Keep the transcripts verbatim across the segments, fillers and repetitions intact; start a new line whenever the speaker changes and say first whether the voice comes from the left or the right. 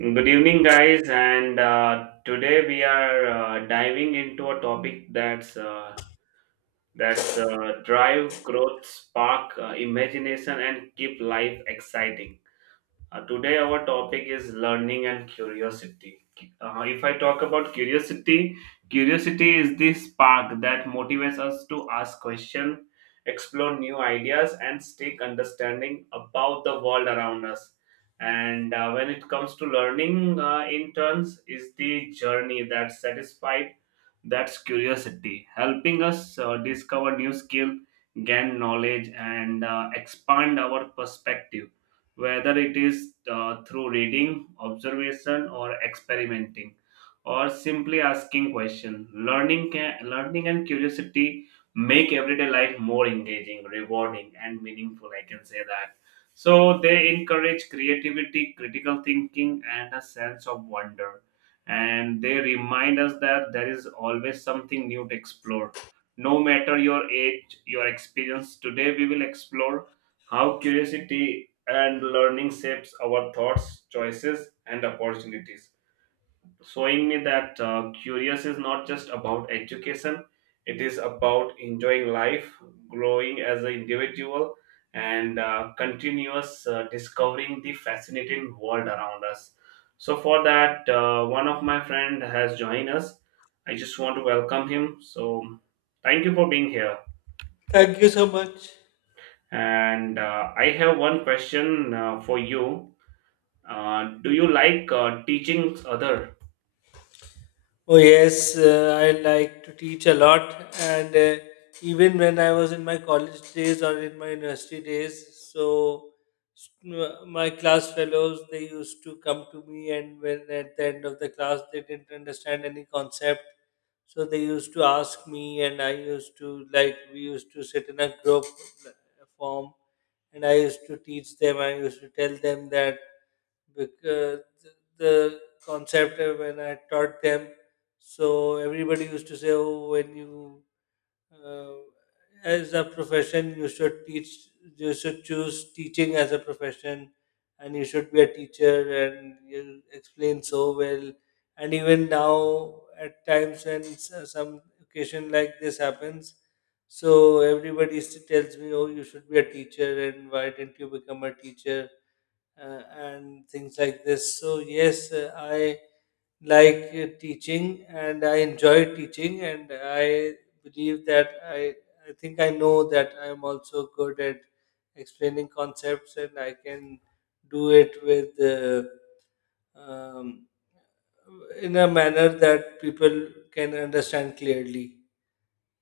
right: Good evening, guys, and uh, today we are uh, diving into a topic that's uh, that's uh, drive growth, spark uh, imagination, and keep life exciting. Uh, today, our topic is learning and curiosity. Uh, if I talk about curiosity, curiosity is the spark that motivates us to ask questions, explore new ideas, and seek understanding about the world around us. And uh, when it comes to learning, uh, in turns, is the journey that satisfies that's curiosity, helping us uh, discover new skill, gain knowledge, and uh, expand our perspective, whether it is uh, through reading, observation, or experimenting, or simply asking questions. Learning, can, learning and curiosity make everyday life more engaging, rewarding, and meaningful. I can say that. So they encourage creativity, critical thinking, and a sense of wonder, and they remind us that there is always something new to explore. No matter your age, your experience, today we will explore how curiosity and learning shapes our thoughts, choices, and opportunities, showing me that uh, curious is not just about education, it is about enjoying life, growing as an individual, and uh, continuous uh, discovering the fascinating world around us. So for that, uh, one of my friend has joined us. I just want to welcome him, so thank you for being here.
left: Thank you so much.
right: And uh, I have one question uh, for you. Uh, do you like uh, teaching other?
left: Oh, yes, uh, I like to teach a lot, and uh, even when I was in my college days or in my university days, so s- m- my class fellows they used to come to me, and when at the end of the class they didn't understand any concept, so they used to ask me, and I used to like we used to sit in a group uh, form, and I used to teach them, I used to tell them that. Because the concept uh, when I taught them, so everybody used to say, "Oh, when you uh, as a profession, you should teach. You should choose teaching as a profession, and you should be a teacher, and you explain so well." And even now, at times when s- some occasion like this happens, so everybody s- tells me, "Oh, you should be a teacher, and why didn't you become a teacher?" Uh, and things like this. So, yes, uh, I like uh, teaching and I enjoy teaching, and I believe that I, I think I know that I'm also good at explaining concepts and I can do it with uh, um, in a manner that people can understand clearly.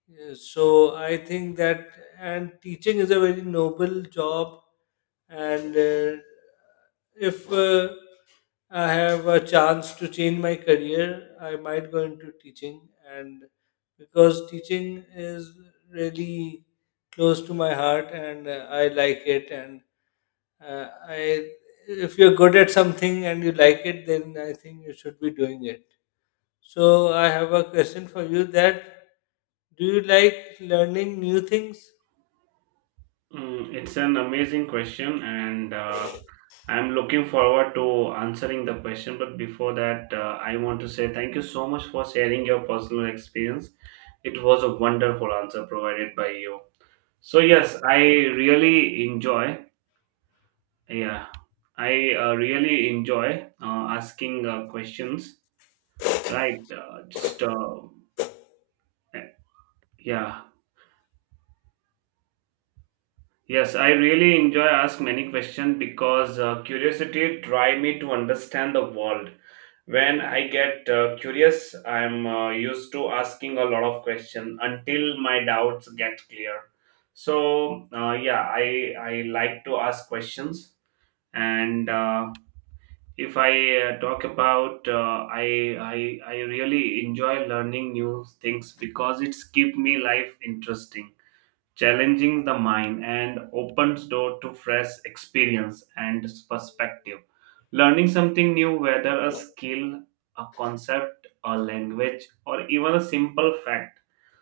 left: Yes, so I think that and teaching is a very noble job, and uh, if uh, I have a chance to change my career, I might go into teaching, and because teaching is really close to my heart, and uh, I like it, and uh, I if you're good at something and you like it, then I think you should be doing it. So I have a question for you that do you like learning new things?
right: Mm, it's an amazing question, and uh, I'm looking forward to answering the question. But before that, uh, I want to say thank you so much for sharing your personal experience. It was a wonderful answer provided by you. So
left: Thank
right: yes,
left: you.
right: I really enjoy. Yeah, I uh, really enjoy uh, asking uh, questions. Right, uh, just uh, yeah. Yes, I really enjoy ask many questions because uh, curiosity try me to understand the world. When I get uh, curious, I'm uh, used to asking a lot of questions until my doubts get clear. So uh, yeah, I I like to ask questions, and uh, if I uh, talk about, uh, I I I really enjoy learning new things because it's keep me life interesting, challenging the mind and opens door to fresh experience and perspective. Learning something new, whether a skill, a concept, a language, or even a simple fact,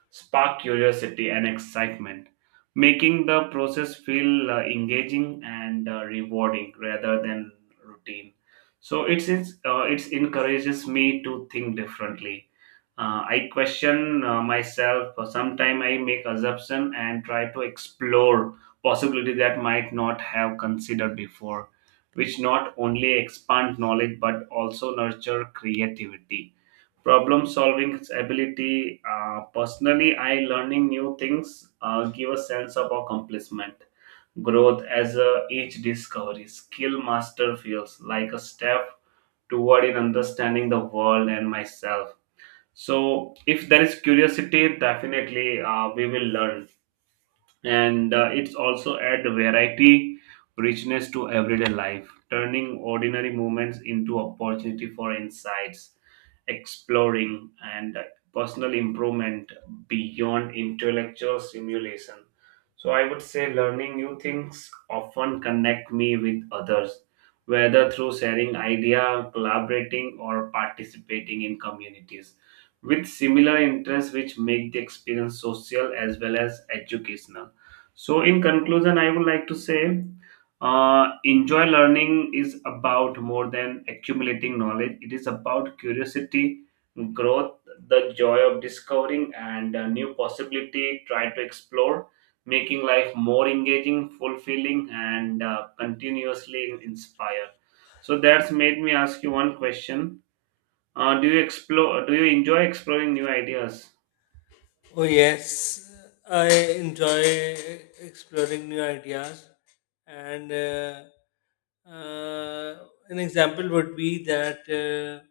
right: spark curiosity and excitement, making the process feel uh, engaging and uh, rewarding rather than routine. So it's, it's uh, it encourages me to think differently. Uh, I question uh, myself. Sometimes I make assumption and try to explore possibility that might not have considered before, which not only expand knowledge but also nurture creativity, problem solving ability. Uh, personally, I learning new things uh, give a sense of accomplishment, growth, as a each discovery skill master feels like a step toward in understanding the world and myself. So if there is curiosity, definitely uh, we will learn, and uh, it's also add the variety, richness to everyday life, turning ordinary moments into opportunity for insights, exploring, and uh, personal improvement beyond intellectual stimulation. So I would say learning new things often connect me with others, whether through sharing idea, collaborating, or participating in communities with similar interests, which make the experience social as well as educational. So, in conclusion, I would like to say, uh, enjoy learning is about more than accumulating knowledge, it is about curiosity, growth, the joy of discovering, and uh, new possibility. Try to explore, making life more engaging, fulfilling, and uh, continuously inspire. So, that's made me ask you one question. Uh, do you explore? Do you enjoy exploring new ideas?
left: Oh yes, I enjoy exploring new ideas and uh, uh, an example would be that uh,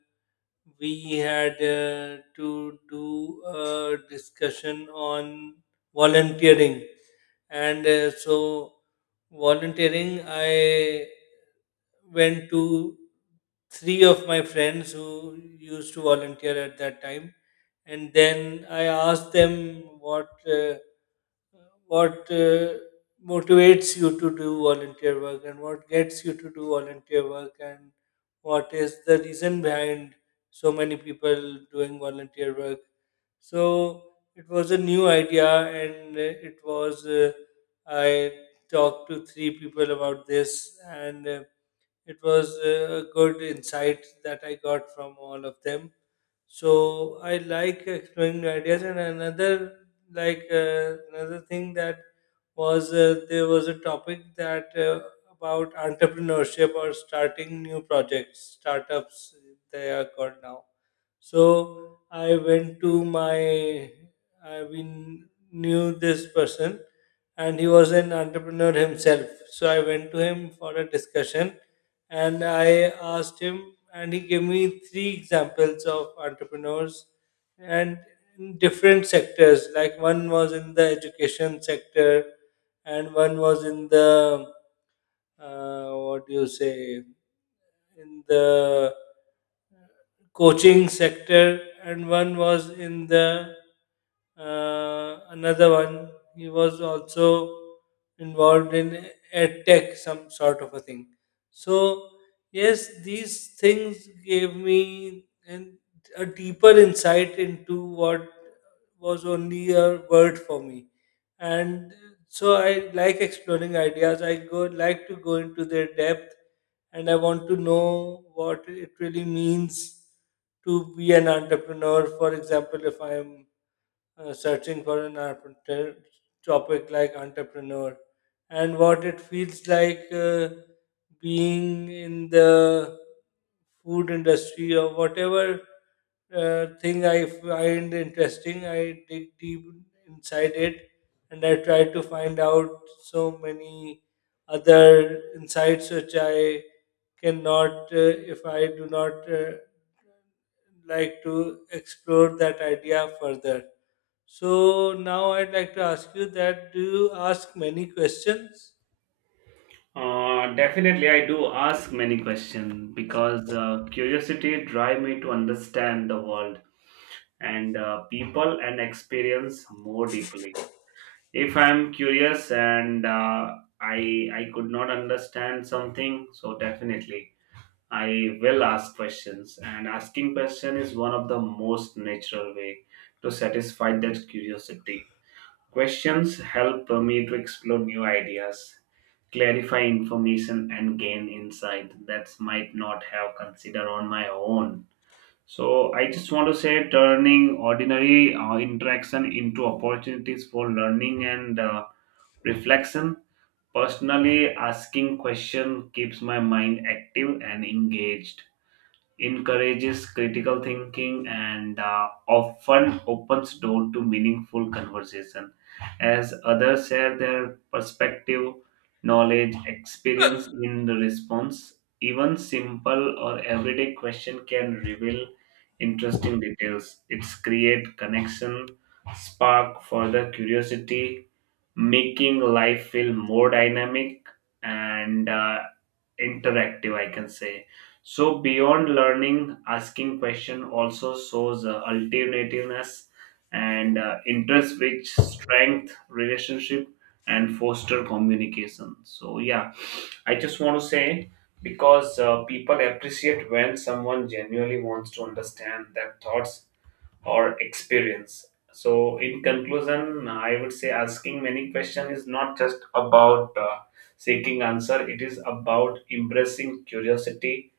left: we had uh, to do a discussion on volunteering and uh, so volunteering I went to three of my friends who used to volunteer at that time, and then I asked them what uh, what uh, motivates you to do volunteer work and what gets you to do volunteer work and what is the reason behind so many people doing volunteer work. So it was a new idea, and uh, it was uh, I talked to three people about this. And. Uh, it was a good insight that I got from all of them. So I like exploring new ideas, and another like uh, another thing that was uh, there was a topic that uh, about entrepreneurship or starting new projects, startups they are called now. So I went to my, I mean, knew this person and he was an entrepreneur himself. So I went to him for a discussion and I asked him, and he gave me three examples of entrepreneurs and in different sectors. Like one was in the education sector, and one was in the, uh, what do you say, in the coaching sector, and one was in the uh, another one. He was also involved in ed tech, some sort of a thing. So yes, these things gave me an, a deeper insight into what was only a word for me, and so I like exploring ideas. I go like to go into their depth and I want to know what it really means to be an entrepreneur. For example, if I'm uh, searching for an entrepreneur, topic like entrepreneur and what it feels like uh, being in the food industry or whatever uh, thing I find interesting. I dig deep inside it and I try to find out so many other insights which I cannot uh, if I do not Uh, like to explore that idea further. So now I'd like to ask you that do you ask many questions?
right: Uh, definitely, I do ask many questions because uh, curiosity drive me to understand the world, and uh, people and experience more deeply. If I'm curious and uh, I I could not understand something, so definitely I will ask questions. And asking question is one of the most natural way to satisfy that curiosity. Questions help me to explore new ideas, clarify information and gain insight that might not have considered on my own. So I just want to say turning ordinary uh, interaction into opportunities for learning and uh, reflection. Personally, asking question keeps my mind active and engaged, encourages critical thinking, and uh, often opens door to meaningful conversation as others share their perspective, knowledge, experience in the response. Even simple or everyday question can reveal interesting details, it's create connection, spark further curiosity, making life feel more dynamic and uh, interactive, I can say. So beyond learning, asking question also shows uh, alternativeness and uh, interest which strength relationship and foster communication. So yeah, I just want to say, because uh, people appreciate when someone genuinely wants to understand their thoughts or experience. So, in conclusion, I would say asking many questions is not just about uh, seeking answer. It is about embracing curiosity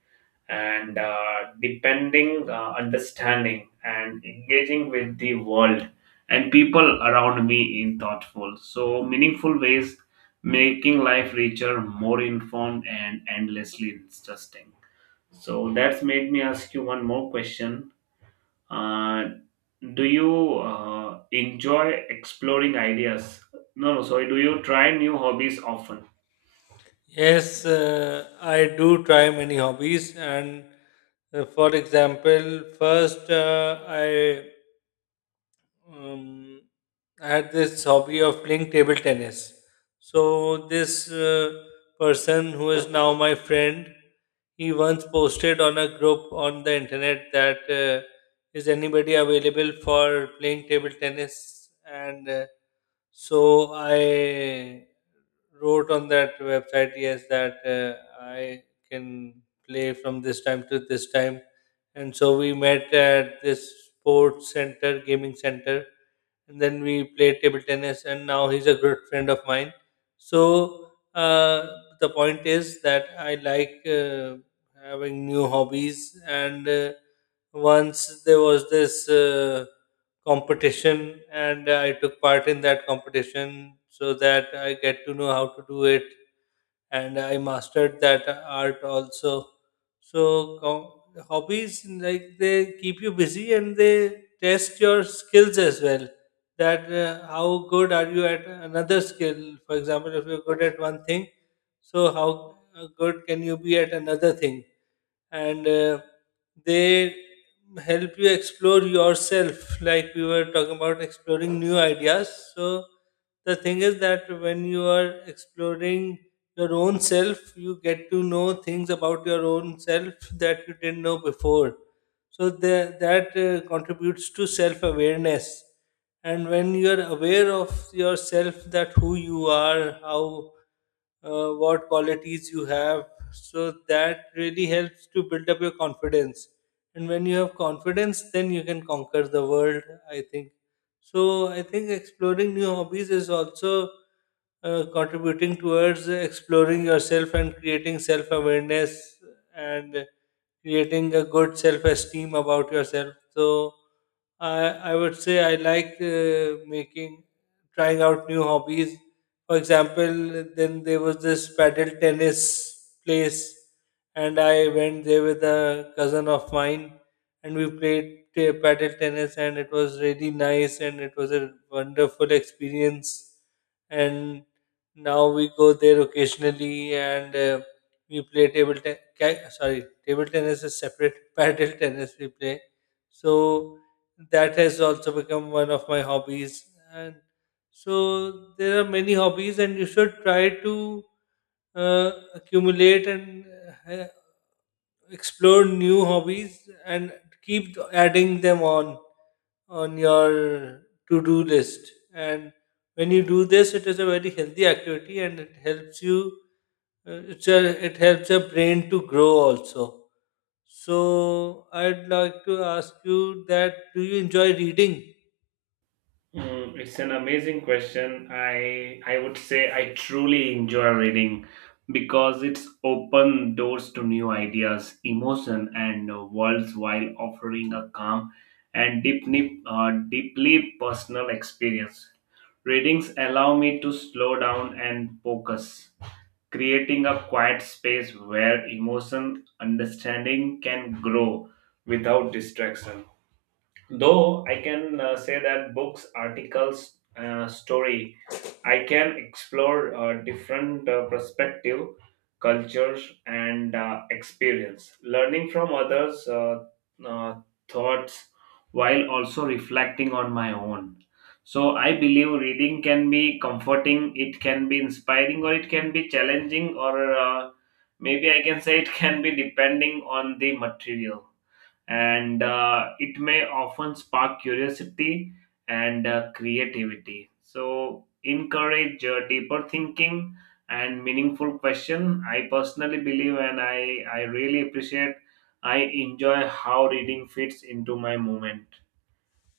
right: and uh, depending uh, understanding and engaging with the world and people around me in thoughtful, so meaningful ways, making life richer, more informed, and endlessly interesting. So that's made me ask you one more question. uh, do you uh, enjoy exploring ideas? No, no, sorry. Do you try new hobbies often?
left: Yes, uh, I do try many hobbies, and uh, for example, first uh, I um, I had this hobby of playing table tennis. So this uh, person who is now my friend, he once posted on a group on the internet that uh, is anybody available for playing table tennis? And uh, so I wrote on that website yes that uh, I can play from this time to this time, and so we met at this sports center gaming center, and then we played table tennis, and now he's a good friend of mine. So uh, the point is that I like uh, having new hobbies, and uh, once there was this uh, competition, and I took part in that competition so that I get to know how to do it, and I mastered that art also. So com- hobbies like they keep you busy and they test your skills as well. That uh, how good are you at another skill? For example, if you're good at one thing, so how uh, good can you be at another thing? and uh, they help you explore yourself like we were talking about exploring new ideas, so the thing is that when you are exploring your own self you get to know things about your own self that you didn't know before. So the, that uh, contributes to self awareness, and when you're aware of yourself that who you are, how uh, what qualities you have, so that really helps to build up your confidence. And when you have confidence, then you can conquer the world, I think. So I think exploring new hobbies is also uh, contributing towards exploring yourself and creating self awareness and creating a good self esteem about yourself. So I I would say I like uh, making trying out new hobbies. For example, then there was this paddle tennis place, and I went there with a cousin of mine, and we played t- paddle tennis, and it was really nice, and it was a wonderful experience. And now we go there occasionally, and uh, we play table tennis. Sorry, table tennis is separate. Paddle tennis we play, so that has also become one of my hobbies. And so there are many hobbies, and you should try to uh, accumulate and uh, explore new hobbies and keep adding them on on your to-do list. And when you do this, it is a very healthy activity, and it helps you. Uh, it's a, it helps your brain to grow also. So I'd like to ask you that: Do you enjoy reading?
right: Mm, it's an amazing question. I I would say I truly enjoy reading because it's open doors to new ideas, emotion, and uh, worlds while offering a calm and deeply uh, deeply personal experience. Readings allow me to slow down and focus, creating a quiet space where emotion understanding can grow without distraction. Though I can uh, say that books, articles, uh, story, I can explore uh, different uh, perspective, cultures, and uh, experience. Learning from others' uh, uh, thoughts while also reflecting on my own. So I believe reading can be comforting, it can be inspiring, or it can be challenging, or uh, maybe I can say it can be depending on the material, and uh, it may often spark curiosity and uh, creativity. So, encourage uh, deeper thinking and meaningful question. I personally believe, and I I really appreciate. I enjoy how reading fits into my moment,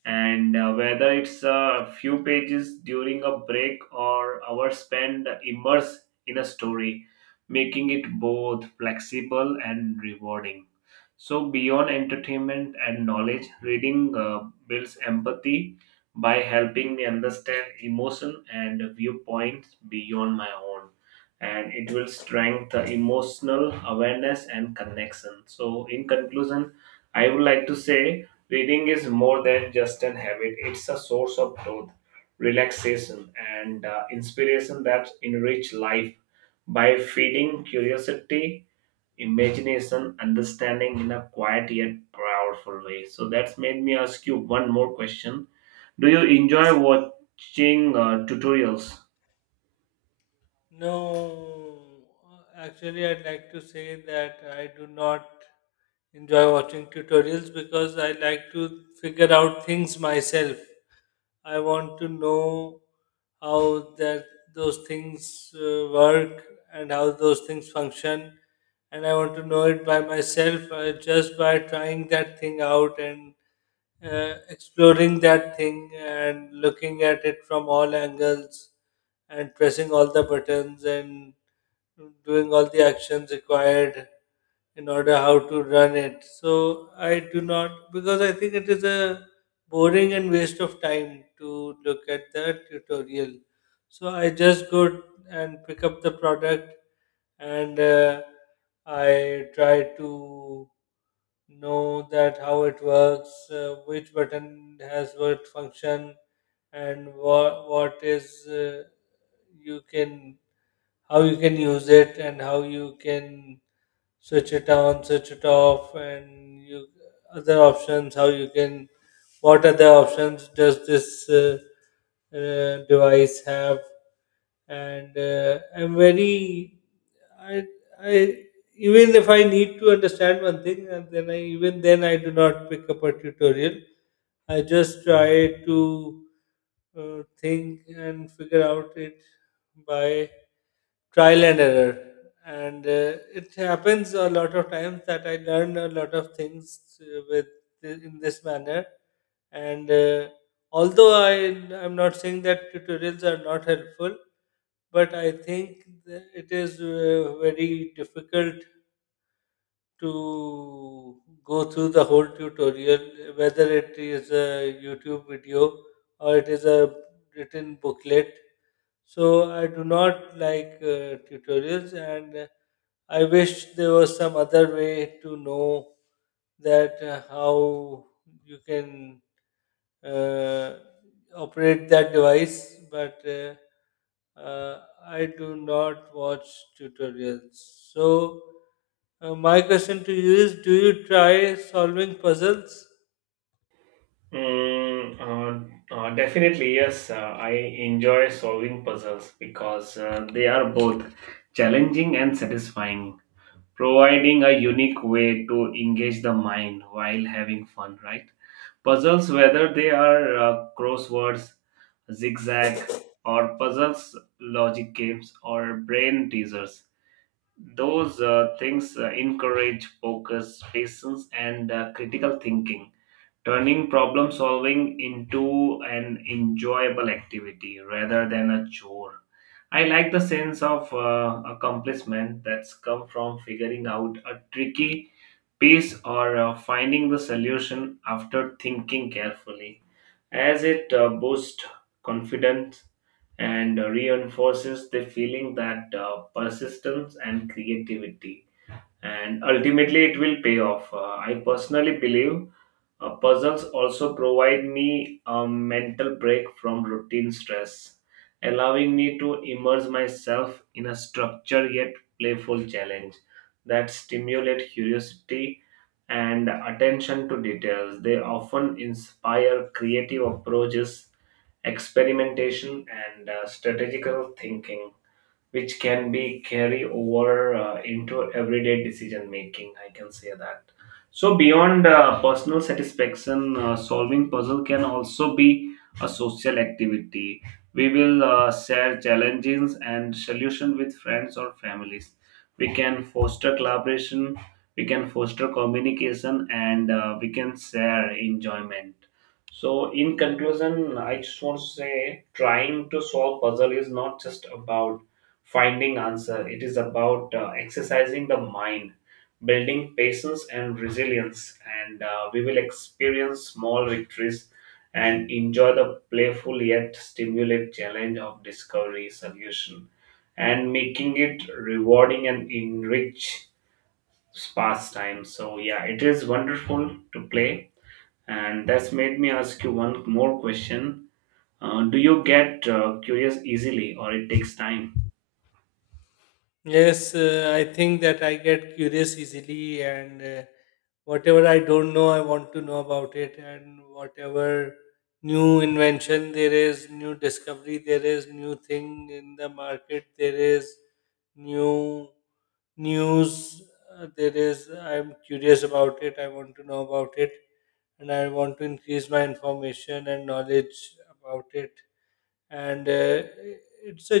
right: and uh, whether it's a few pages during a break or hours spent immersed in a story, making it both flexible and rewarding. So, beyond entertainment and knowledge, reading uh, builds empathy by helping me understand emotion and viewpoints beyond my own. And it will strengthen emotional awareness and connection. So, in conclusion, I would like to say, reading is more than just an habit, it's a source of growth, relaxation, and uh, inspiration that enrich life by feeding curiosity, imagination, understanding in a quiet yet powerful way. So that's made me ask you one more question. Do you enjoy watching uh, tutorials?
left: No, uh, actually, I'd like to say that I do not enjoy watching tutorials because I like to figure out things myself. I want to know how that those things uh, work and how those things function, and I want to know it by myself uh, just by trying that thing out and uh, exploring that thing and looking at it from all angles and pressing all the buttons and doing all the actions required in order how to run it. So I do not because I think it is a boring and waste of time to look at the tutorial, so I just go and pick up the product and uh, I try to know that how it works, uh, which button has what function, and what what is uh, you can how you can use it and how you can switch it on, switch it off, and you other options how you can what other options does this uh, uh, device have, and uh, I'm very I, I even if I need to understand one thing, and then I even then I do not pick up a tutorial. I just try to uh, think and figure out it by trial and error. And uh, it happens a lot of times that I learn a lot of things uh, with in this manner. And uh, although I I'm not saying that tutorials are not helpful, but I think th- it is uh, very difficult to go through the whole tutorial, whether it is a YouTube video or it is a written booklet. So I do not like uh, tutorials, and uh, I wish there was some other way to know that uh, how you can uh, operate that device, but uh, uh, I do not watch tutorials. So, uh, my question to you is: Do you try solving puzzles?
right: Mm, uh, uh, definitely, yes. Uh, I enjoy solving puzzles because uh, they are both challenging and satisfying, providing a unique way to engage the mind while having fun, right? Puzzles, whether they are uh, crosswords, zigzag, or puzzles, logic games, or brain teasers, those uh, things uh, encourage focus, patience, and uh, critical thinking, turning problem solving into an enjoyable activity rather than a chore. I like the sense of uh, accomplishment that's come from figuring out a tricky piece or uh, finding the solution after thinking carefully, as it uh, boosts confidence and reinforces the feeling that uh, persistence and creativity and ultimately it will pay off. Uh, I personally believe uh, puzzles also provide me a mental break from routine stress, allowing me to immerse myself in a structured yet playful challenge that stimulate curiosity and attention to details. They often inspire creative approaches, experimentation, and uh, strategical thinking which can be carry over uh, into everyday decision making, I can say that. So beyond uh, personal satisfaction, uh, solving puzzle can also be a social activity. We will uh, share challenges and solution with friends or families, we can foster collaboration, we can foster communication, and uh, we can share enjoyment. So in conclusion, I just want to say trying to solve puzzle is not just about finding answer, it is about uh, exercising the mind, building patience and resilience, and uh, we will experience small victories and enjoy the playful yet stimulate challenge of discovery solution, and making it rewarding and enrich pastime. So yeah, it is wonderful to play. And that's made me ask you one more question. Uh, do you get uh, curious easily or it takes time?
left: Yes, uh, I think that I get curious easily, and uh, whatever I don't know, I want to know about it, and whatever new invention there is, new discovery there is, new thing in the market there is, new news uh, there is, I'm curious about it, I want to know about it, and I want to increase my information and knowledge about it, and uh, it's a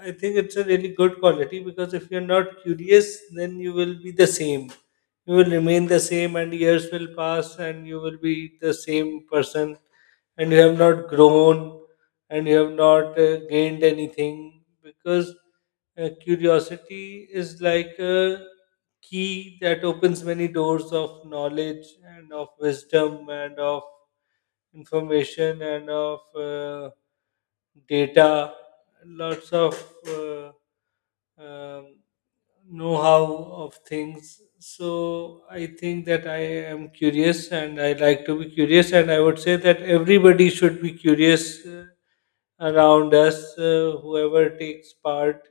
left: I think it's a really good quality, because if you're not curious then you will be the same, you will remain the same, and years will pass and you will be the same person, and you have not grown, and you have not uh, gained anything. Because uh, curiosity is like a key that opens many doors of knowledge and of wisdom and of information and of uh, data, lots of uh, um, know-how of things. So I think that I am curious, and I like to be curious, and I would say that everybody should be curious uh, around us, uh, whoever takes part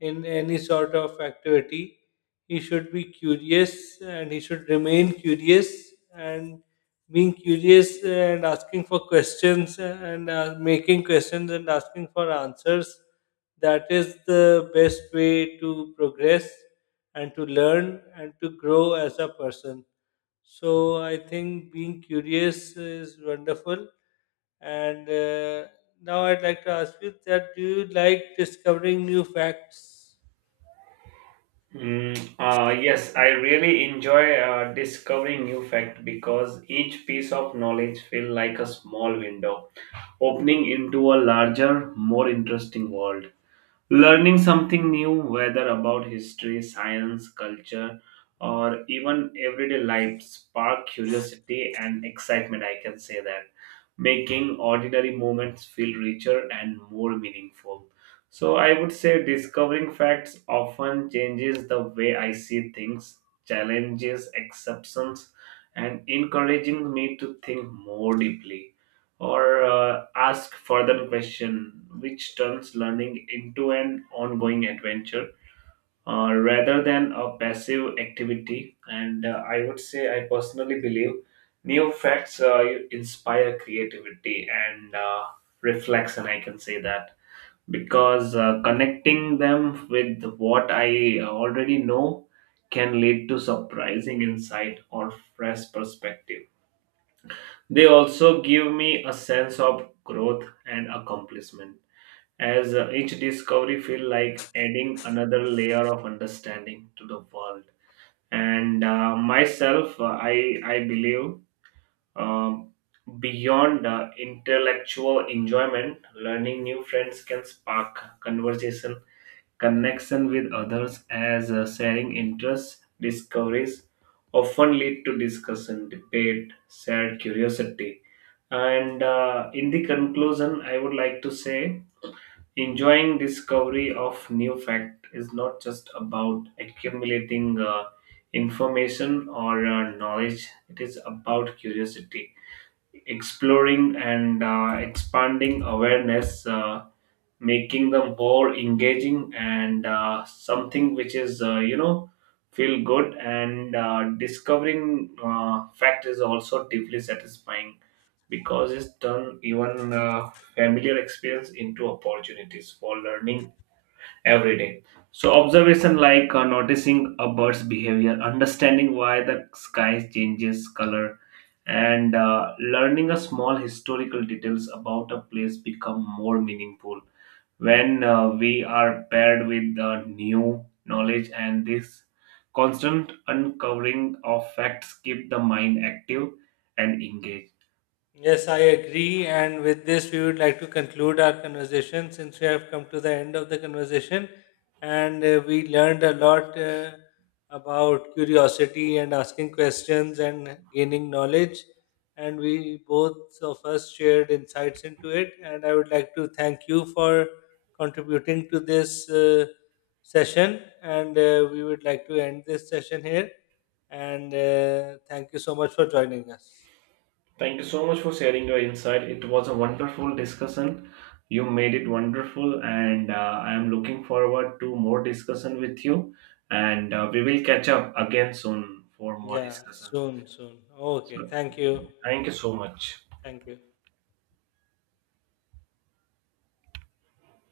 left: in any sort of activity. He should be curious and he should remain curious, and being curious and asking for questions and uh, making questions and asking for answers, that is the best way to progress and to learn and to grow as a person. So I think being curious is wonderful, and uh, now I'd like to ask you that do you like discovering new facts?
right: Mm, uh, yes, I really enjoy uh, discovering new fact because each piece of knowledge feel like a small window opening into a larger, more interesting world. Learning something new, whether about history, science, culture, or even everyday life, spark curiosity and excitement, I can say that, making ordinary moments feel richer and more meaningful. So, I would say discovering facts often changes the way I see things, challenges exceptions, and encouraging me to think more deeply or uh, ask further question, which turns learning into an ongoing adventure uh, rather than a passive activity. And uh, I would say I personally believe new facts uh, inspire creativity and uh, reflection, I can say that, because uh, connecting them with what I already know can lead to surprising insight or fresh perspective. They also give me a sense of growth and accomplishment, as uh, each discovery feels like adding another layer of understanding to the world. And uh, myself, uh, I, I believe um, beyond uh, intellectual enjoyment, learning new friends can spark conversation, connection with others, as uh, sharing interests, discoveries often lead to discussion, debate, shared curiosity. And uh, in the conclusion, I would like to say enjoying discovery of new fact is not just about accumulating uh, information or uh, knowledge. It is about curiosity, exploring, and uh, expanding awareness. Uh, making them more engaging and uh, something which is uh, you know, feel good. And uh, discovering uh, fact is also deeply satisfying because it's turned even uh, familiar experience into opportunities for learning every day. So observation like uh, noticing a bird's behavior, understanding why the sky changes color, and uh, learning a small historical details about a place become more meaningful when uh, we are paired with uh, new knowledge. And this constant uncovering of facts keep the mind active and engaged.
left: Yes, I agree. And with this, we would like to conclude our conversation since we have come to the end of the conversation. And uh, we learned a lot uh, about curiosity and asking questions and gaining knowledge. And we both of us shared insights into it. And I would like to thank you for contributing to this uh, session. And uh, we would like to end this session here. And uh, thank you so much for joining us.
right: Thank you so much for sharing your insight, it was a wonderful discussion. You made it wonderful, and uh, I am looking forward to more discussion with you, and uh, we will catch up again soon for more
left: Yeah,
right: discussion.
left: soon, soon. Okay,
right: So
left: thank you.
right: thank you so much.
left: Thank you.